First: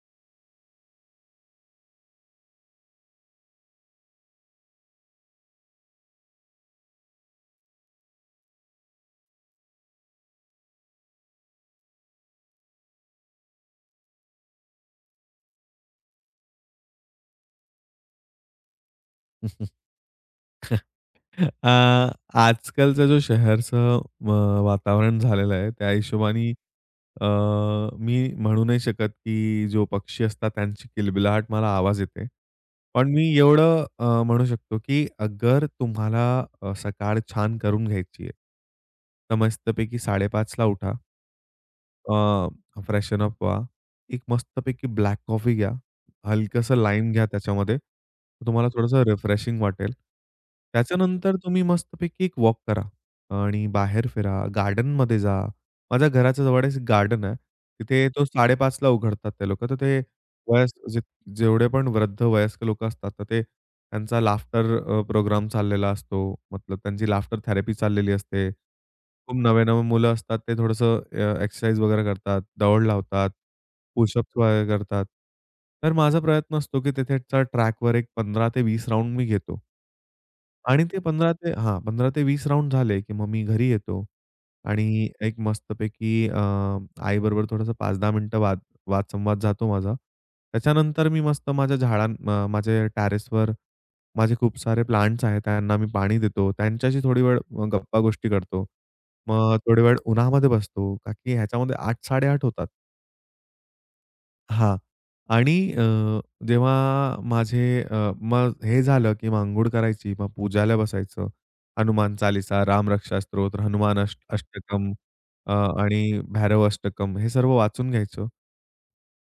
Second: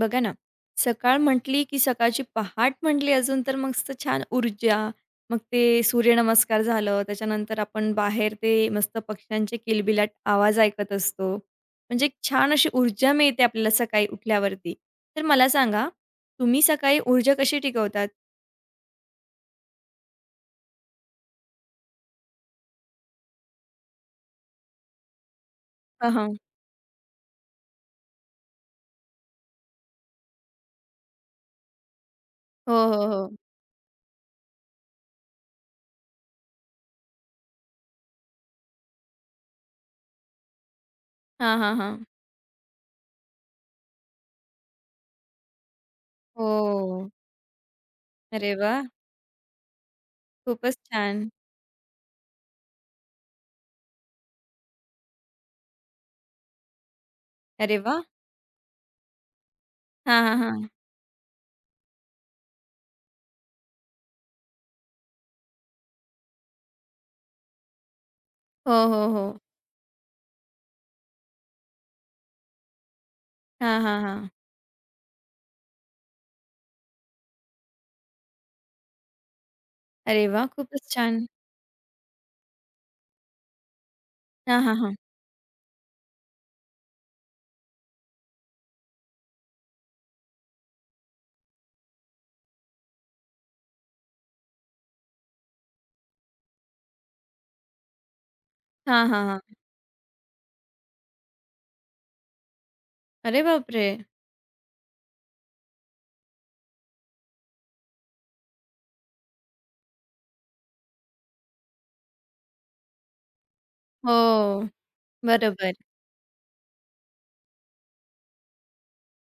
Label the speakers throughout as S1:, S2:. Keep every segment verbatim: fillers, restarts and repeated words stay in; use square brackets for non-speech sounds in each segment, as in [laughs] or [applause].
S1: बघा ना, सकाळ म्हटली, की सकाळची पहाट म्हटली अजून तर मस्त छान ऊर्जा. मग ते सूर्यनमस्कार झालं, त्याच्यानंतर आपण बाहेर ते मस्त पक्ष्यांचे किलबिलाट आवाज ऐकत असतो. म्हणजे एक छान अशी ऊर्जा मिळते आपल्याला सकाळी उठल्यावरती. तर मला सांगा, तुम्ही सकाळी ऊर्जा कशी टिकवतात?
S2: [laughs] अ, आजकालचा जो शहरचं अ, वातावरण झालेलं आहे, त्या
S1: हां, हां.
S2: हिशोबाने अ, मी म्हणू नाही शकत, की जो पक्षी असतात त्यांची किलबिलाहट मला आवाज येते.
S1: हो, हो,
S2: पण मी
S1: हो.
S2: एवढं अ, म्हणू शकतो, की अगर तुम्हाला अ, सकाळ छान करून घ्यायची आहे, तर मस्तपैकी साडे पाच ला उठा.
S1: हां, हां, हां.
S2: अ, फ्रेशन अप व्हा. एक मस्तपैकी ब्लॅक कॉफी घ्या. हलकंसं
S1: हो.
S2: लाईम घ्या त्याच्यामध्ये. तर
S1: अरे
S2: तुम्हाला
S1: वाह!
S2: थोडंसं रिफ्रेशिंग वाटेल.
S1: खूपच छान.
S2: त्याच्यानंतर तुम्ही मस्तपैकी एक वॉक करा आणि बाहेर फिरा, गार्डनमध्ये जा. माझ्या घराच्या जवळ एक गार्डन आहे.
S1: अरे वाह!
S2: तिथे तो साडे पाच ला उघडतात ते लोकं. तर ते
S1: हां, हां, हां.
S2: वयस्क जे जेवढे पण वृद्ध वयस्क लोकं असतात, तर ते त्यांचा लाफ्टर अ, प्रोग्राम चाललेला असतो. मतलब त्यांची लाफ्टर थेरपी चाललेली असते.
S1: हो, हो, हो.
S2: खूप नवे-नवे मुलं असतात. ते थोडंसं अ, एक्सरसाइज वगैरे करतात, दौड लावतात,
S1: हां, हां, हां.
S2: पुशअप्स वगैरे करतात. तर माझा प्रयत्न असतो, की तिथेच्या ट्रॅकवर एक पंधरा ते वीस राउंड मी घेतो.
S1: अरे वाह!
S2: आणि
S1: खूपच
S2: ते
S1: छान.
S2: पंधरा ते हां, पंधरा ते वीस राउंड झाले, की मग मी घरी येतो
S1: हां, हां, हां.
S2: आणि एक मस्तपैकी अ, आईबरोबर थोडंसं पाच ते दहा मिनिटं वाद वादसंवाद जातो माझा. त्याच्यानंतर मी मस्त माझ्या झाडां अ, माझ्या टेरेसवर माझे खूप सारे प्लांट्स आहेत, त्यांना मी पाणी देतो. त्यांच्याशी थोडी वेळ अ, गप्पा गोष्टी करतो.
S1: हां, हां, हां.
S2: मग थोडी वेळ उन्हामध्ये बसतो, का की ह्याच्यामध्ये आठ-साडे आठ होतात.
S1: अरे बापरे!
S2: हां. आणि अ, जेव्हा माझे अ, मग हे झालं, की मग अंघोळ करायची, मग पूजाला बसायचं. हनुमान चालीसा, रामरक्षा स्तोत्र, हनुमान अष्ट
S1: हो,
S2: अष्टकम अ,
S1: बरोबर.
S2: आणि भैरव अष्टकम हे सर्व वाचून घ्यायचं.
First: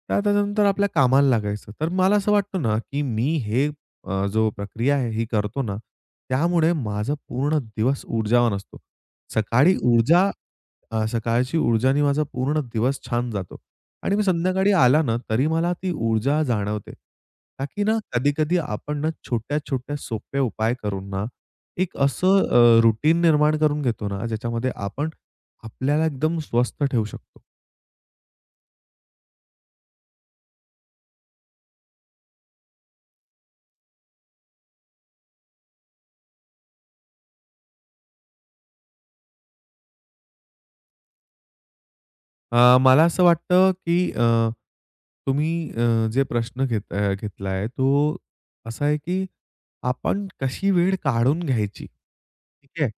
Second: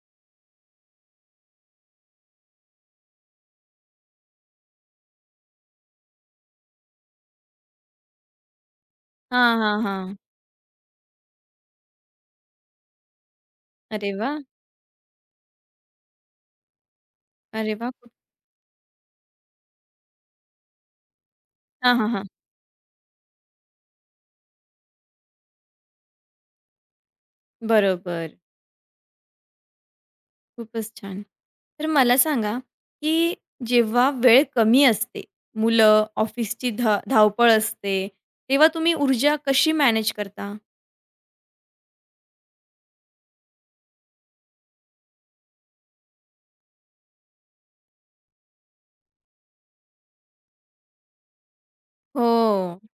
S2: तर त्याच्यानंतर आपल्या कामाला लागायचं. तर मला असं वाटतं ना, की मी हे अ, जो प्रक्रिया आहे ही करतो ना, त्यामुळे माझा पूर्ण दिवस ऊर्जावान असतो.
S1: हां,
S2: सकाळी
S1: हां, हां.
S2: ऊर्जा अ, सकाळची ऊर्जानी माझा पूर्ण दिवस छान जातो.
S1: अरे
S2: आणि मी
S1: वाह!
S2: संध्याकाळी आला ना, तरी मला ती ऊर्जा जाणवते. का
S1: अरे
S2: की
S1: वाह!
S2: ना,
S1: खूप
S2: कधी-कधी आपण ना, छोट्या-छोट्या सोपे उपाय करून ना, एक
S1: हां, हां, हां.
S2: असं अ, रूटीन निर्माण करून घेतो ना, ज्याच्यामध्ये आपण आपल्याला एकदम स्वस्थ ठेवू शकतो.
S1: बरोबर. खूपच छान. तर मला सांगा, की जेव्हा वेळ कमी असते, मुलं, ऑफिसची धा धावपळ असते, तेव्हा तुम्ही ऊर्जा कशी मॅनेज करता?
S2: अ, मला असं वाटतं, की अ, तुम्ही अ, जे प्रश्न घेत अ, घेतलाय तो असा आहे, की आपण कशी वेळ काढून घ्यायची.
S1: हो.
S2: ठीक आहे.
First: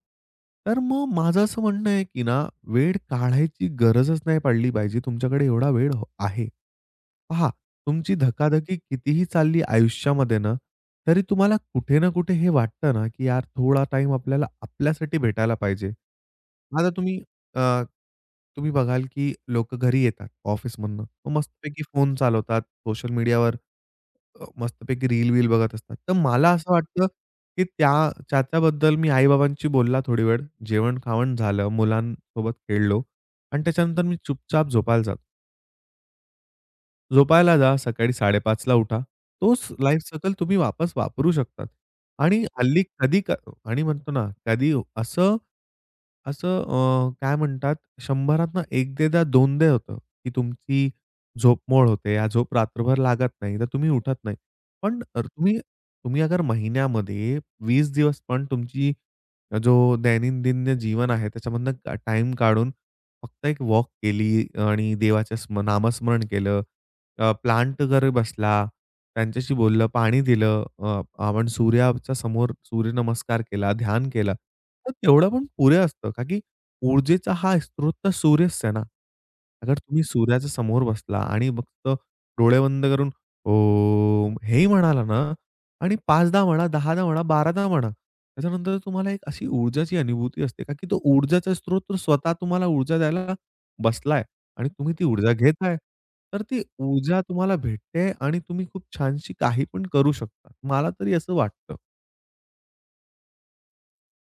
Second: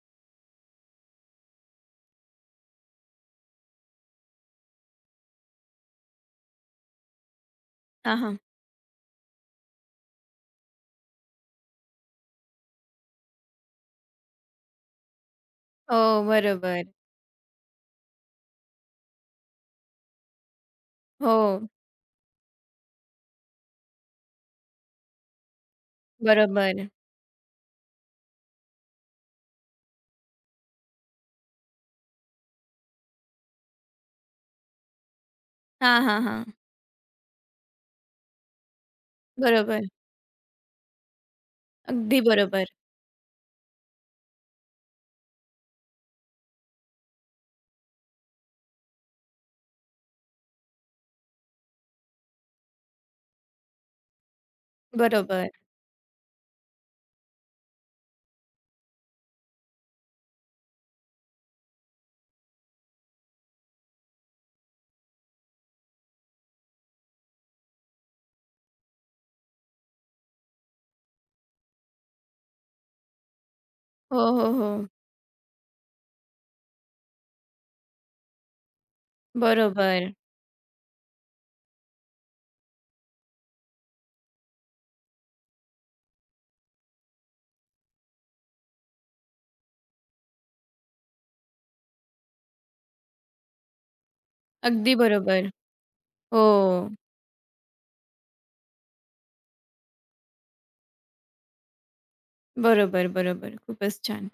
S2: तर मग माझं असं म्हणणं आहे, की ना वेळ काढायची गरजच नाही पडली पाहिजे. तुमच्याकडे एवढा वेळ हो आहे. पहा, तुमची
S1: हां, हां.
S2: धकाधकी कितीही चालली आयुष्यामध्ये ना, तरी तुम्हाला कुठे ना कुठे हे वाटतं ना, की यार थोडा टाइम आपल्याला आपल्यासाठी भेटायला पाहिजे.
S1: हो, बरोबर.
S2: आता तुम्ही अ, तुम्ही बघाल, की लोक घरी येतात ऑफिसमधनं. मग
S1: हो,
S2: मस्तपैकी फोन चालवतात, सोशल मीडियावर अ, मस्तपैकी रील-वील बघत असतात. तर मला असं
S1: बरोबर.
S2: वाटतं, की त्या त्याच्याबद्दल मी आई बोलला थोडी वेळ, जेवण-खावण झालं, मुलांसोबत खेळलो आणि त्याच्यानंतर मी चुपचाप झोपायला जातो.
S1: हां, हां, हां.
S2: झोपायला जा, सकाळी 5:30ला उठा. तोच
S1: बरोबर.
S2: लाईफसायकल तुम्ही वापस वापरू शकतात.
S1: अगदी
S2: आणि
S1: बरोबर.
S2: हल्ली कधी क आणि म्हणतो ना, कधी असं असं अ, काय म्हणतात 100त ना 1-2दा 2दा होतं, की तुमची झोप मोड होते. या झोप रात्रभर लागत नाही, तर तुम्ही उठत नाही. पण अर
S1: बरोबर.
S2: तुम्ही तुम्ही अगर महिन्यामध्ये वीस दिवस पण तुमची जो दैनंदिन जीवन आहे, त्याच्यामधनं टाइम काढून फक्त एक वॉक केली आणि देवाच्या स्म नामस्मरण केलं. अ, प्लांट घरी बसला, त्यांच्याशी बोललं, पाणी दिलं, अ, आपण सूर्याच्या समोर सूर्यनमस्कार केला, ध्यान
S1: हो,
S2: केलं.
S1: हो, हो.
S2: तर तेवढं पण पुरे असतं का की ऊर्जेचा हा स्रोत तर सूर्यच आहे ना. अगर तुम्ही
S1: बरोबर.
S2: सूर्याच्या समोर बसला आणि फक्त डोळे बंद करून "ओम" हेही म्हणाला ना आणि पाच दहा म्हणा, दहा दहा म्हणा, बारा दहा म्हणा. त्याच्यानंतर तुम्हाला एक अशी ऊर्जाची अनुभूती असते का की तो ऊर्जाचा स्रोत तर स्वतः तुम्हाला ऊर्जा द्यायला बसलाय. आणि
S1: अगदी
S2: तुम्ही ती ऊर्जा
S1: बरोबर.
S2: घेताय.
S1: हो.
S2: तर ती ऊर्जा तुम्हाला भेटते आणि तुम्ही खूप छानशी काही पण करू शकता. मला तरी असं वाटतं.
S1: बरोबर, बरोबर. खूपच छान.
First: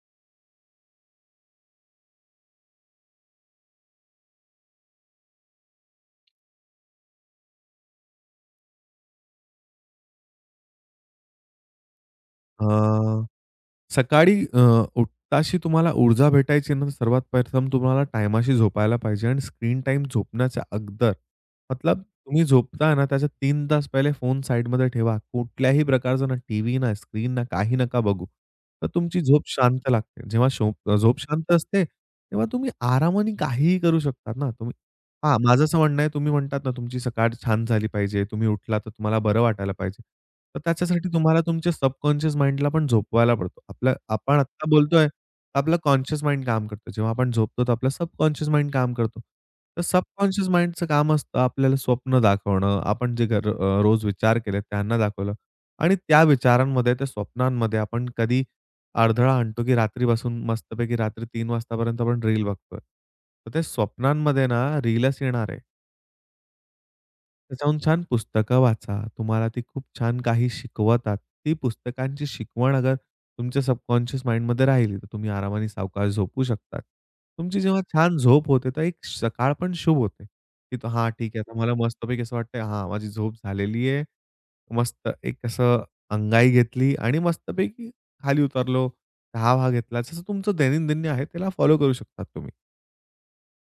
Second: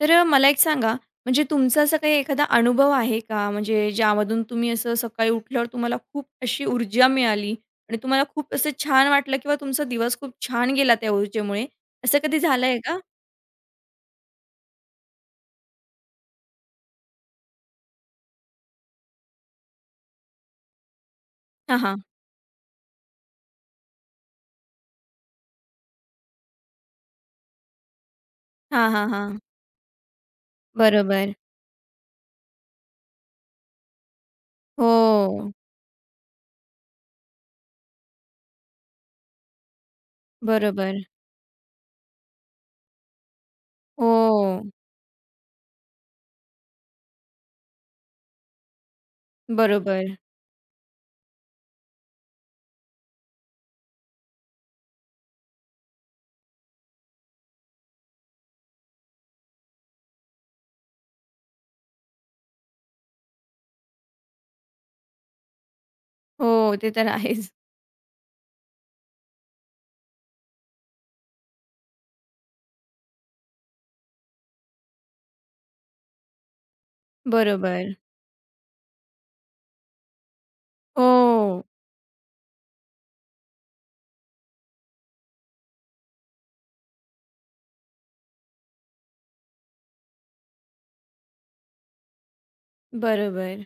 S1: तर अ, मला एक सांगा, म्हणजे तुमचा असा काही एखादा अनुभव आहे का? म्हणजे ज्यामधून तुम्ही असं सकाळी उठल्यावर तुम्हाला खूप अशी ऊर्जा मिळाली आणि तुम्हाला खूप असं छान वाटलं किंवा तुमचा दिवस खूप छान गेला त्या ऊर्जेमुळे, असं कधी झालंय का?
S2: अ, सकाळी अ, उठताशी तुम्हाला ऊर्जा भेटायची ना, तर सर्वात प्रथम तुम्हाला टायमाशी झोपायला पाहिजे आणि स्क्रीन टाईम झोपण्याच्या अगोदर
S1: हां, हां.
S2: मतलब तुम्ही झोपताय ना, त्याच्या तीन तास पहिले फोन साइडमध्ये ठेवा. कुठल्याही प्रकारचा ना टीव्ही ना, स्क्रीन ना, काही नका बघू. तर
S1: हां, हां,
S2: तुमची
S1: हां.
S2: झोप शांत लागते. जेव्हा शोप झोप
S1: बरोबर.
S2: शांत असते, तेव्हा तुम्ही आरामाने काहीही करू शकतात ना. तुम्ही हां,
S1: हो.
S2: माझं असं म्हणणं आहे, तुम्ही म्हणतात ना, तुमची सकाळ छान झाली पाहिजे. तुम्ही उठला तर तुम्हाला बरं वाटायला पाहिजे. तर
S1: बरोबर.
S2: त्याच्यासाठी तुम्हाला तुमच्या सबकॉन्शियस माइंडला पण झोपवायला पडतो. आपलं
S1: हो.
S2: आपण आत्ता बोलतोय, आपलं कॉन्शियस माइंड काम करतो. जेव्हा आपण झोपतो, तर आपलं सबकॉन्शियस माइंड काम करतो. तर
S1: बरोबर.
S2: सबकॉन्शियस माइंडचं काम असतं आपल्याला स्वप्न दाखवणं. आपण जे घर अ, रोज विचार केले त्यांना दाखवलं आणि त्या विचारांमध्ये, त्या स्वप्नांमध्ये आपण कधी अडधळा आणतो, की रात्री रात्रीपासून मस्तपैकी रात्री तीन वाजतापर्यंत आपण रील बघतोय. तर ते स्वप्नांमध्ये ना रीलच येणार आहे.
S1: हो, ते तर आहेच.
S2: त्याच्याहून छान पुस्तकं वाचा. तुम्हाला ती खूप छान काही शिकवतात. ती पुस्तकांची शिकवण अगर तुमच्या सबकॉन्शियस माइंडमध्ये राहिली, तर तुम्ही आरामाने सावकाश झोपू शकतात. तुमची जेव्हा
S1: बरोबर.
S2: छान झोप होते, तर एक सकाळ पण शुभ होते, की तो हां, ठीक आहे. आता
S1: हो.
S2: मला मस्तपैकी असं वाटतंय, हां, माझी झोप झालेली आहे. मस्त एक असं अंगाई घेतली आणि मस्तपैकी खाली उतरलो. चहा-वहा घेतला. जसं तुमचं दैनंदिन आहे, त्याला फॉलो करू शकता तुम्ही.
S1: बरोबर.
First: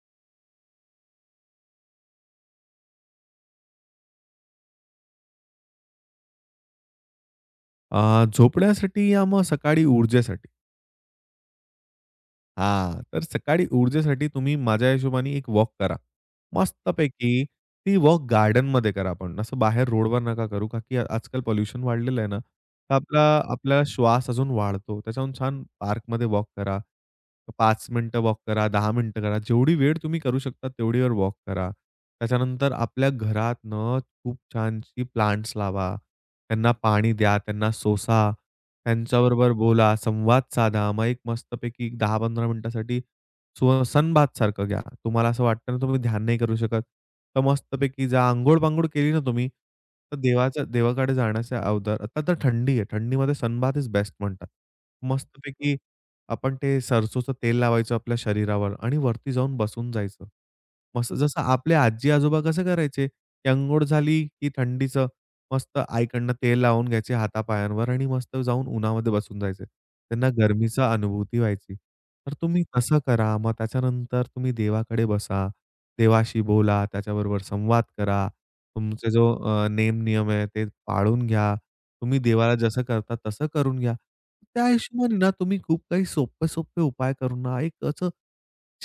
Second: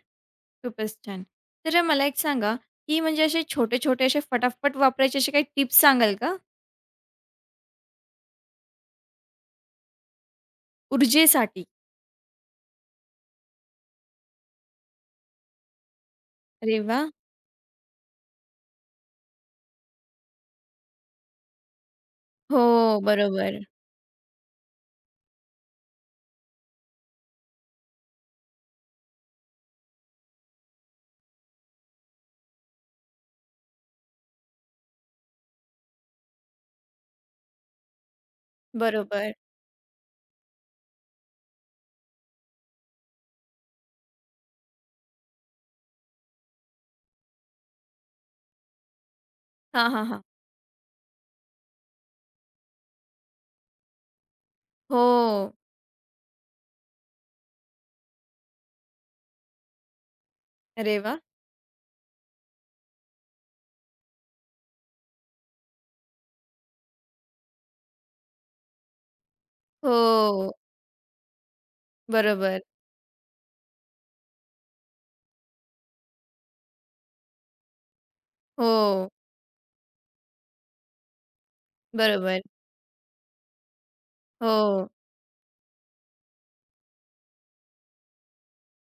S1: खूपच छान. तर मला एक सांगा, की म्हणजे असे छोटे-छोटे असे फटाफट वापरायचे असे काही टिप्स सांगाल का?
S2: अ, झोपण्यासाठी या मग सकाळी ऊर्जेसाठी.
S1: ऊर्जेसाठी.
S2: हां, तर सकाळी ऊर्जेसाठी तुम्ही माझ्या हिशोबाने एक वॉक करा.
S1: अरे वाह!
S2: मस्तपैकी ती वॉक गार्डनमध्ये करा आपण. असं बाहेर रोडवर नका करू, का की आजकाल पोल्युशन वाढलेलं आहे ना, तर
S1: हो,
S2: आपला
S1: बरोबर,
S2: आपला श्वास अजून वाढतो. त्याच्याहून छान पार्कमध्ये वॉक करा. पाच मिनिटं वॉक करा, दहा मिनिटं करा. जेवढी वेळ तुम्ही करू शकता, तेवढी वेळ वॉक करा. त्याच्यानंतर आपल्या घरातनं खूप छानशी प्लांट्स लावा. त्यांना पाणी द्या, त्यांना सोसा.
S1: बरोबर.
S2: त्यांच्याबरोबर बोला, संवाद साधा. मग एक मस्तपैकी दहा ते पंधरा मिनिटासाठी श्वसनबाद सारखं घ्या. तुम्हाला असं वाटतं ना तुम्ही ध्यान नाही करू शकत, तर मस्तपैकी जा. अंघोळ-पांघोळ केली ना तुम्ही,
S1: हां, हां,
S2: तर
S1: हां.
S2: देवाच्या देवाकडे जाण्याच्या अगोदर आता तर थंडी आहे. थंडीमध्ये सनबाथ इज बेस्ट म्हणतात.
S1: हो.
S2: मस्तपैकी आपण ते सरसोचं तेल लावायचं आपल्या शरीरावर आणि वरती जाऊन बसून जायचं.
S1: अरे
S2: मस्त
S1: वाह!
S2: जसं आपले आजी-आजोबा कसं करायचे, की अंघोळ झाली की थंडीचं मस्त आईकडनं तेल लावून घ्यायचे हातापायांवर आणि मस्त जाऊन उन्हामध्ये बसून जायचे. त्यांना
S1: हो,
S2: गरमीचा अनुभूती व्हायची. तर
S1: बरोबर.
S2: तुम्ही तसं करा. मग त्याच्यानंतर तुम्ही देवाकडे बसा. देवाशी बोला, त्याच्याबरोबर संवाद करा.
S1: हो,
S2: तुमचा जो अ, नेम-नियम आहे ते पाळून घ्या. तुम्ही
S1: बरोबर.
S2: देवाला जसं करता तसं करून घ्या. त्या
S1: हो,
S2: हिशोबाने ना तुम्ही खूप काही सोपे-सोपे उपाय करून ना एक असं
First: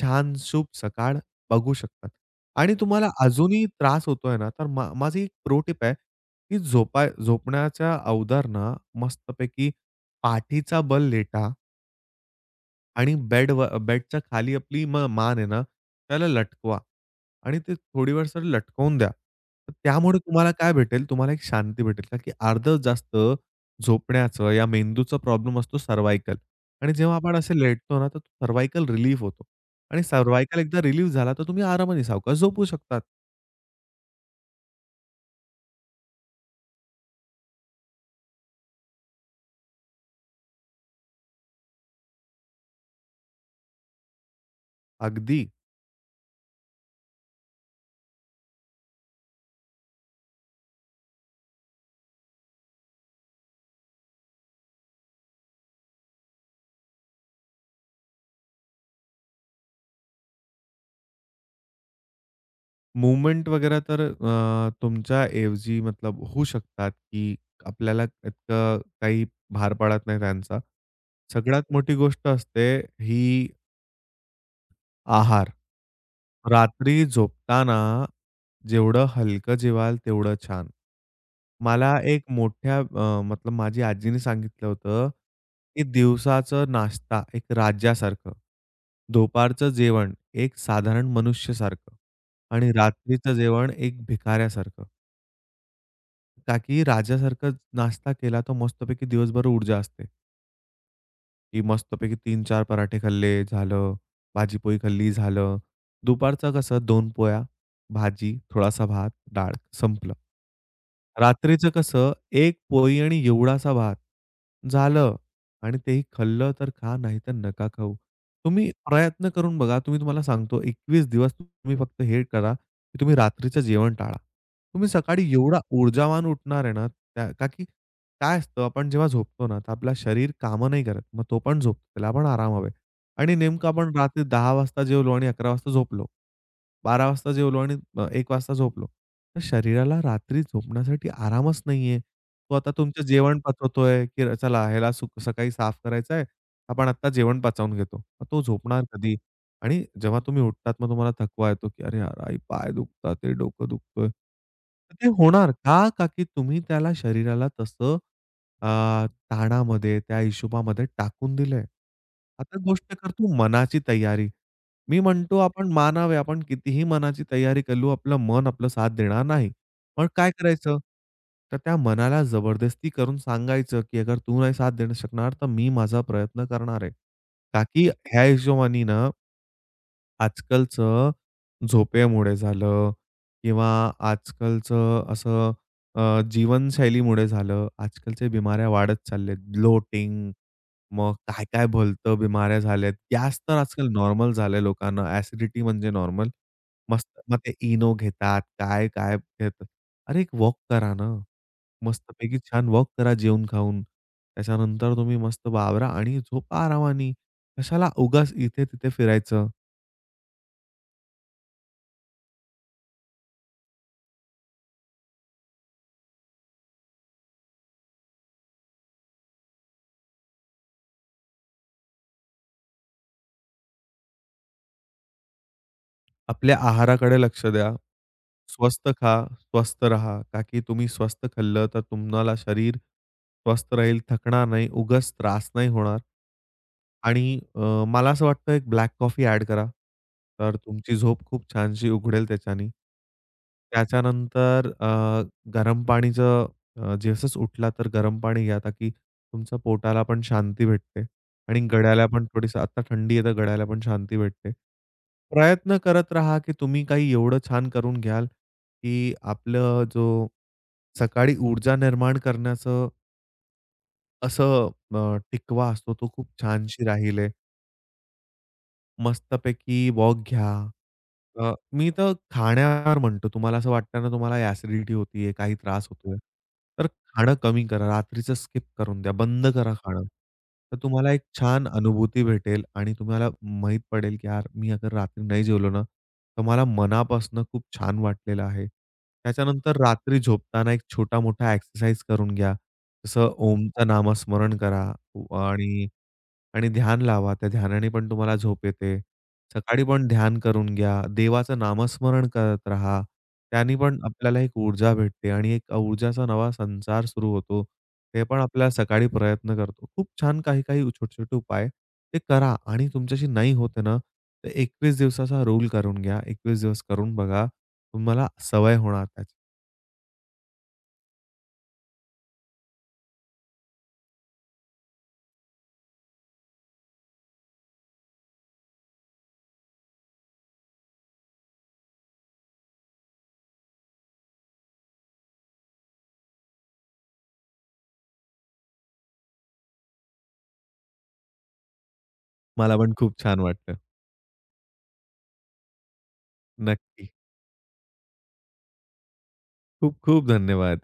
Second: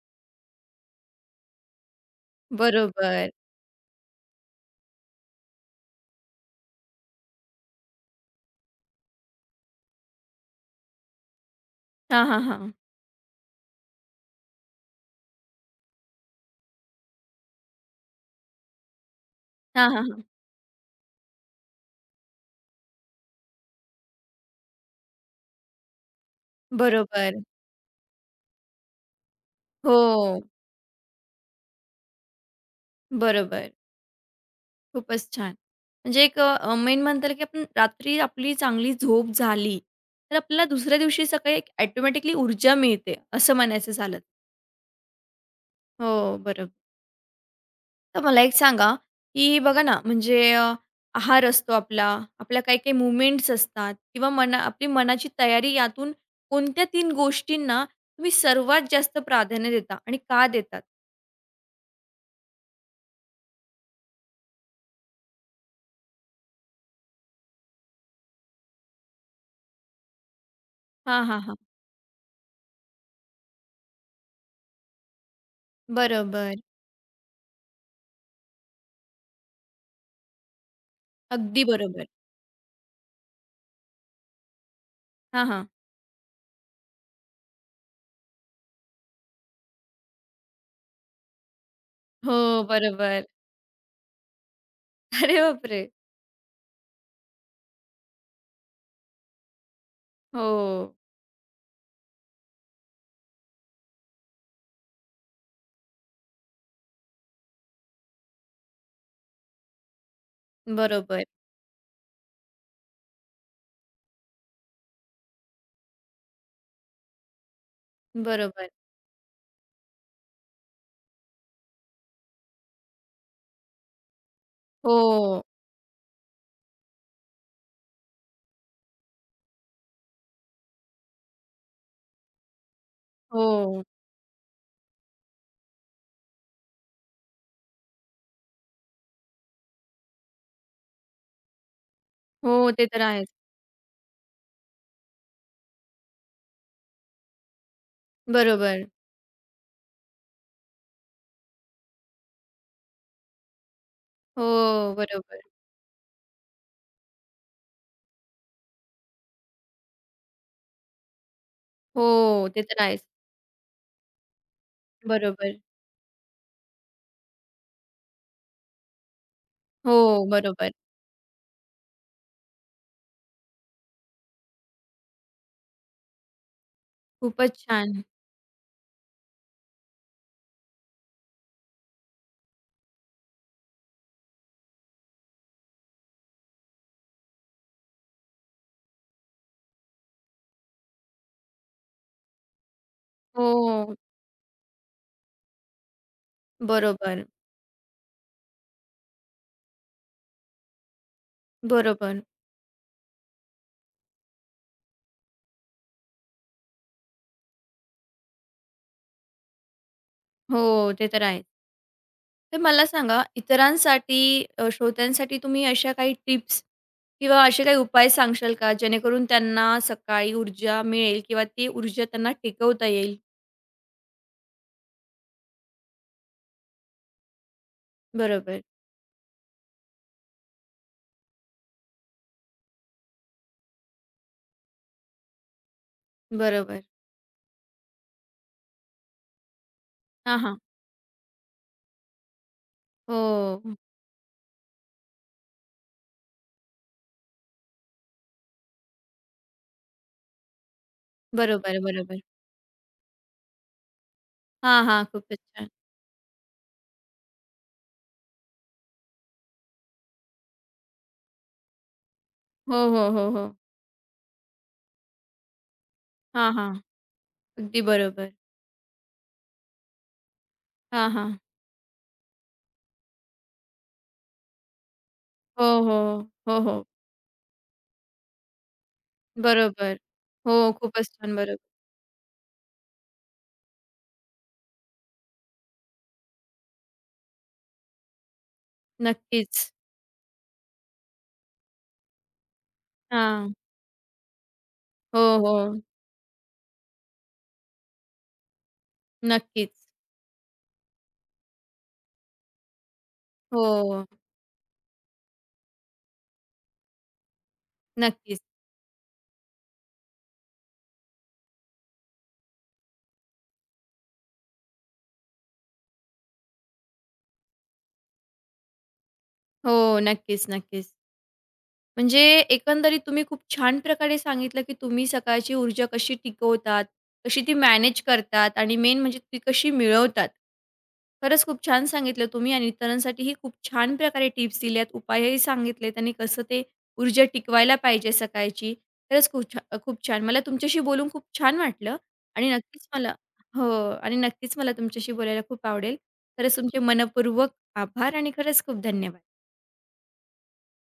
S2: छान शुभ सकाळ बघू शकतात. आणि तुम्हाला
S1: बरोबर.
S2: अजूनही त्रास होतोय ना, तर मा माझी एक प्रो टिप आहे. की झोपाय झोपण्याच्या अवधार ना मस्तपैकी पाठीचा बल लेटा
S1: हां, हां, हां.
S2: आणि बेड बेडच्या खाली आपली म मान आहे ना, त्याला लटकवा आणि ते थोडी वेळ सर लटकवून द्या. तर
S1: हां, हां,
S2: त्यामुळे
S1: हां.
S2: तुम्हाला काय भेटेल, तुम्हाला एक शांती भेटेल. का की अर्ध जास्त झोपण्याचं या मेंदूचा प्रॉब्लेम असतो सर्व्हायकल आणि जेव्हा आपण
S1: बरोबर.
S2: असे लेटतो ना, तर सर्व्हायकल रिलीफ होतो आणि
S1: हो,
S2: सर्व्हायकल एकदा रिलीफ झाला, तर तुम्ही आरामाने सावकाश झोपू शकतात.
S1: बरोबर. खूपच छान. म्हणजे एक अ, मेन म्हणता येईल, की आपण रात्री आपली चांगली झोप झाली, तर आपल्याला दुसऱ्या दिवशी सकाळी एक ऑटोमॅटिकली ऊर्जा मिळते, असं म्हणायचं झालं.
S2: अगदी.
S1: हो, बरोबर. तर मला एक सांगा, की बघा ना, म्हणजे अ, आहार असतो आपला, आपल्या काही-काही मूव्हमेंट्स असतात किंवा मना आपली मनाची तयारी यातून कोणत्या तीन गोष्टींना तुम्ही सर्वात जास्त प्राधान्य देता आणि का देतात?
S2: मूव्हमेंट वगैरे तर अ, तुमच्या ऐवजी मतलब होऊ शकतात, की आपल्याला इतकं काही भार पडत नाही त्यांचा.
S1: हां, हां, हां.
S2: सगळ्यात मोठी गोष्ट असते ही आहार.
S1: बरोबर.
S2: रात्री झोपताना जेवढं हलकं जेवाल तेवढं छान.
S1: अगदी
S2: मला
S1: बरोबर.
S2: एक मोठ्या अ, मतलब माझी आजीने सांगितलं होतं,
S1: हां, हां.
S2: की दिवसाचं नाश्ता एक राजासारखं, दुपारचं जेवण एक साधारण मनुष्यासारखं
S1: हो,
S2: आणि
S1: बरोबर.
S2: रात्रीचं जेवण एक भिकाऱ्यासारखं.
S1: अरे बापरे!
S2: का की राजासारखं नाश्ता केला तर मस्तपैकी दिवसभर ऊर्जा असते.
S1: हो.
S2: की मस्तपैकी तीन चार पराठे खाल्ले, झालं. भाजी-पोळी खाल्ली, झालं. दुपारचं कसं दोन पोळ्या, भाजी, थोडासा भात, डाळ, संपलं.
S1: बरोबर,
S2: रात्रीचं कसं एक पोळी आणि एवढासा भात, झालं. आणि तेही खाल्लं तर खा, नाही तर नका खाऊ.
S1: बरोबर.
S2: तुम्ही प्रयत्न करून बघा. तुम्ही तुम्हाला सांगतो एकवीस दिवस तुम्ही फक्त हे करा, की तुम्ही रात्रीचं जेवण टाळा. तुम्ही सकाळी
S1: हो,
S2: एवढा ऊर्जावान उठणार आहे ना, त्या का की काय असतं आपण जेव्हा झोपतो ना, तर आपलं शरीर कामं नाही करत. मग तो पण झोपतो. त्याला पण आराम हवे आणि नेमकं
S1: हो,
S2: आपण रात्री दहा वाजता जेवलो आणि अकरा वाजता झोपलो. बारा वाजता जेवलो आणि अ, एक वाजता झोपलो. तर शरीराला रात्री झोपण्यासाठी आरामच नाहीये. तो
S1: हो.
S2: आता
S1: ते तर
S2: तुमचं
S1: आहेच.
S2: जेवण पचवतोय, की चला ह्याला सु सकाळी साफ करायचं आहे. आपण आत्ता जेवण पचवून घेतो. मग तो झोपणार
S1: बरोबर.
S2: कधी? आणि जेव्हा तुम्ही उठतात, मग तुम्हाला थकवा येतो, की "अरे यार, आई पाय दुखतात, ते डोकं दुखतोय."
S1: हो,
S2: तर ते
S1: बरोबर.
S2: होणार का? का की तुम्ही त्याला शरीराला तसं अ, ताणामध्ये, त्या हिशोबामध्ये टाकून दिलंय.
S1: हो,
S2: आता
S1: ते तर
S2: गोष्ट
S1: आहेच.
S2: कर मनाची तयारी. मी म्हणतो
S1: बरोबर.
S2: आपण मानावे, आपण कितीही मनाची तयारी करू, आपलं मन आपलं साथ देणार नाही. मग
S1: हो,
S2: काय
S1: बरोबर.
S2: करायचं? तर त्या मनाला जबरदस्ती करून सांगायचं, की "अगर तू नाही साथ देणं शकणार, तर मी माझा प्रयत्न करणार आहे."
S1: खूपच
S2: का की
S1: छान.
S2: ह्या हिशोबानी ना आजकालचं झोपेमुळे झालं किंवा आजकालचं असं अ, जीवनशैलीमुळे झालं. आजकालच्या बिमाऱ्या वाढत चालल्यात. ब्लोटिंग, मग काय-काय भलतं बिमाऱ्या झाल्यात. गॅस तर आजकाल
S1: हो,
S2: नॉर्मल झालंय लोकांना. ॲसिडिटी म्हणजे नॉर्मल. मस्त
S1: बरोबर,
S2: मग ते इनो घेतात, काय-काय घेतात. अरे, एक वॉक करा ना.
S1: बरोबर.
S2: मस्तपैकी छान वॉक करा जेवून खाऊन. त्याच्यानंतर तुम्ही मस्त वावरा आणि झोपा आरामानी. कशाला उगाच इथे-तिथे फिरायचं.
S1: हो, ते तर आहे. तर मला सांगा इतरांसाठी अ, श्रोत्यांसाठी तुम्ही अशा काही टिप्स किंवा असे काही उपाय सांगशाल का? जेणेकरून त्यांना सकाळी ऊर्जा मिळेल किंवा ती ऊर्जा त्यांना टिकवता येईल?
S2: आपल्या आहाराकडे लक्ष द्या.
S1: बरोबर,
S2: स्वस्त खा, स्वस्त राहा. का की तुम्ही स्वस्त खाल्लं तर तुम्हाला शरीर स्वस्थ राहील, थकणार नाही, उगाच त्रास नाही होणार.
S1: बरोबर.
S2: आणि अ, मला असं वाटतं एक ब्लॅक कॉफी ॲड करा.
S1: हां,
S2: तर
S1: हां.
S2: तुमची झोप खूप छानशी उघडेल त्याच्यानी.
S1: हो,
S2: त्याच्यानंतर अ, गरम पाणीचं अ, जसंच उठला तर गरम पाणी घ्या, ताकी तुमच्या पोटाला पण शांती भेटते. आणि
S1: बरोबर,
S2: गळ्याला
S1: बरोबर.
S2: पण थोडीशी आता थंडी आहे तर गळ्याला पण शांती भेटते.
S1: हां, हां. खूपच छान.
S2: प्रयत्न करत राहा, की तुम्ही काही एवढं छान करून घ्याल, की आपलं जो सकाळी ऊर्जा निर्माण
S1: हो,
S2: करण्याचं
S1: हो, हो, हो.
S2: असं अ, टिकवा असतो तो खूप
S1: हां, हां.
S2: छानशी राहील आहे.
S1: अगदी बरोबर.
S2: मस्तपैकी वॉक घ्या.
S1: हां, हां.
S2: अ, मी तर खाण्यावर म्हणतो. तुम्हाला असं वाटतं ना, तुम्हाला ॲसिडिटी होतीये, काही
S1: हो,
S2: त्रास
S1: हो.
S2: होतोय,
S1: हो, हो.
S2: तर खाणं कमी करा. रात्रीचं स्किप करून द्या. बंद करा
S1: बरोबर.
S2: खाणं.
S1: हो,
S2: तर
S1: खूपच
S2: तुम्हाला एक
S1: छान. बरोबर.
S2: छान अनुभूती भेटेल आणि तुम्हाला माहीत पडेल, की यार मी अगर रात्री नाही जेवलो ना, तर मला मनापासून खूप छान वाटलेलं आहे.
S1: नक्कीच.
S2: त्याच्यानंतर रात्री झोपताना एक छोटा-मोठा एक्सरसाइज करून घ्या. जसं
S1: हां.
S2: ओमचं नामस्मरण करा
S1: हो, हो.
S2: आणि आणि ध्यान लावा. त्या ध्यानाने पण तुम्हाला झोप येते. सकाळी
S1: नक्कीच.
S2: पण ध्यान करून घ्या. देवाचं नामस्मरण करत राहा. त्यानी पण
S1: हो.
S2: आपल्याला एक ऊर्जा भेटते आणि एक ऊर्जाचा नवा संचार सुरू होतो. ते पण
S1: नक्कीच.
S2: आपल्याला सकाळी प्रयत्न करतो. खूप छान काही-काही छोटे-छोटे उपाय ते करा आणि तुमच्याशी नाही होत आहे ना, तर एकवीस दिवसाचा रूल करून घ्या. एकवीस दिवस करून बघा. तुम्हाला सवय होणार त्याची.
S1: हो. नक्कीच, नक्कीच. म्हणजे एकंदरीत तुम्ही खूप छान प्रकारे सांगितलं, की तुम्ही सकाळची ऊर्जा कशी टिकवतात, कशी ती मॅनेज करतात आणि मेन म्हणजे ती कशी मिळवतात. खरंच खूप छान सांगितलं तुम्ही आणि इतरांसाठीही खूप छान प्रकारे टिप्स दिल्यात, उपायही सांगितलेत आणि कसं ते ऊर्जा टिकवायला पाहिजे सकाळची. खरंच खूप छा खूप छान. मला तुमच्याशी बोलून खूप छान वाटलं आणि
S2: मला
S1: नक्कीच
S2: पण
S1: मला
S2: खूप छान
S1: हो
S2: वाटलं.
S1: आणि नक्कीच मला तुमच्याशी बोलायला खूप आवडेल. खरंच तुमचे
S2: नक्की.
S1: मनःपूर्वक आभार आणि खरंच खूप धन्यवाद.
S2: खूप खूप धन्यवाद.